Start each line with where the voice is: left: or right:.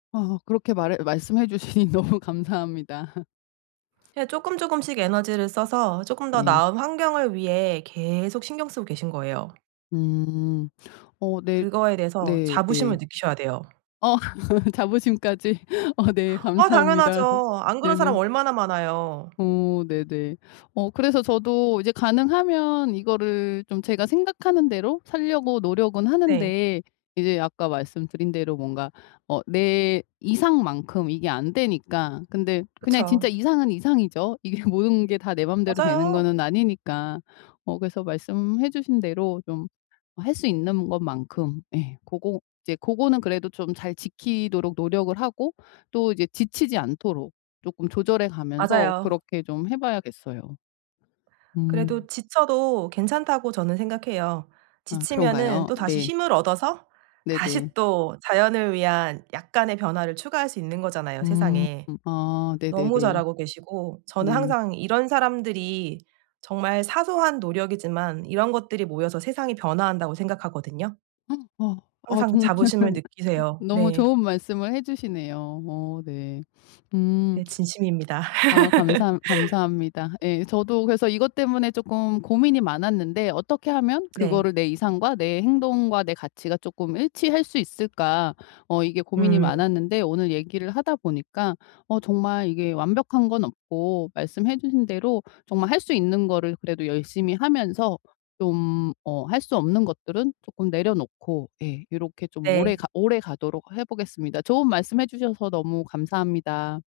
left: 아 그렇게 말해 말씀해 주시니 너무 감사합니다.
right: 예 쪼끔, 쪼끔씩 에너지를 써서 쪼끔 더
left: 네.
right: 나은 환경을 위해 계속 신경 쓰고 계신 거예요.
left: 음. 어 네
right: 그거에 대해서 자부심을
left: 네네.
right: 느끼셔야 돼요.
left: 어 자부심까지. 어 네
right: 아
left: 감사합니다.
right: 당연하죠. 안 그런 사람
left: 네네.
right: 얼마나 많아요.
left: 어 네네. 어 그래서 저도 이제 가능하면 이거를 좀 제가 생각하는 대로 살려고 노력은
right: 네.
left: 하는데 이제 아까 말씀드린 대로 뭔가 어 내 이상만큼 이게 안 되니까. 근데 그냥
right: 그쵸.
left: 진짜 이상은 이상이죠. 이게 모든 게 다 내 맘대로 되는
right: 맞아요.
left: 거는 아니니까. 어 그래서 말씀해 주신 대로 좀 어 할 수 있는 것만큼, 예 고거 이제 고거는 그래도 좀 잘 지키도록 노력을 하고 또 이제 지치지 않도록 쪼끔 조절해 가면서
right: 맞아요.
left: 그렇게 좀 해 봐야겠어요.
right: 그래도
left: 음.
right: 지쳐도 괜찮다고 저는 생각해요.
left: 아
right: 지치면은
left: 그런가요?
right: 또다시
left: 네.
right: 힘을 얻어서
left: 네네.
right: 다시 또 자연을 위한 약간의 변화를 추가할 수 있는 거잖아요,
left: 음
right: 세상에.
left: 아
right: 너무
left: 네네네.
right: 잘하고 계시고 저는
left: 네.
right: 항상 이런 사람들이 정말 사소한 노력이지만 이런 것들이 모여서 세상이 변화한다고 생각하거든요.
left: 아. 아
right: 항상
left: 정말
right: 자부심을 느끼세요.
left: 너무
right: 네.
left: 좋은 말씀을 해 주시네요. 어 네. 음.
right: 네. 진심입니다.
left: 아 감사 감사합니다. 예 저도 그래서 이것 때문에 쪼끔 고민이 많았는데 '어떻게 하면
right: 네.
left: 그거를 내 이상과 내 행동과 내 가치가 쪼끔 일치할 수 있을까.' 어 이게 고민이
right: 음.
left: 많았는데 오늘 얘기를 하다 보니까 어 정말 이게 완벽한 건 없고 말씀해 주신 대로 정말 할 수 있는 거를 그래도 열심히 하면서 좀 어 할 수 없는 것들은 쪼끔 내려놓고 예 요렇게 좀 오래
right: 네.
left: 가 오래 가도록 해 보겠습니다. 좋은 말씀해 주셔서 너무 감사합니다.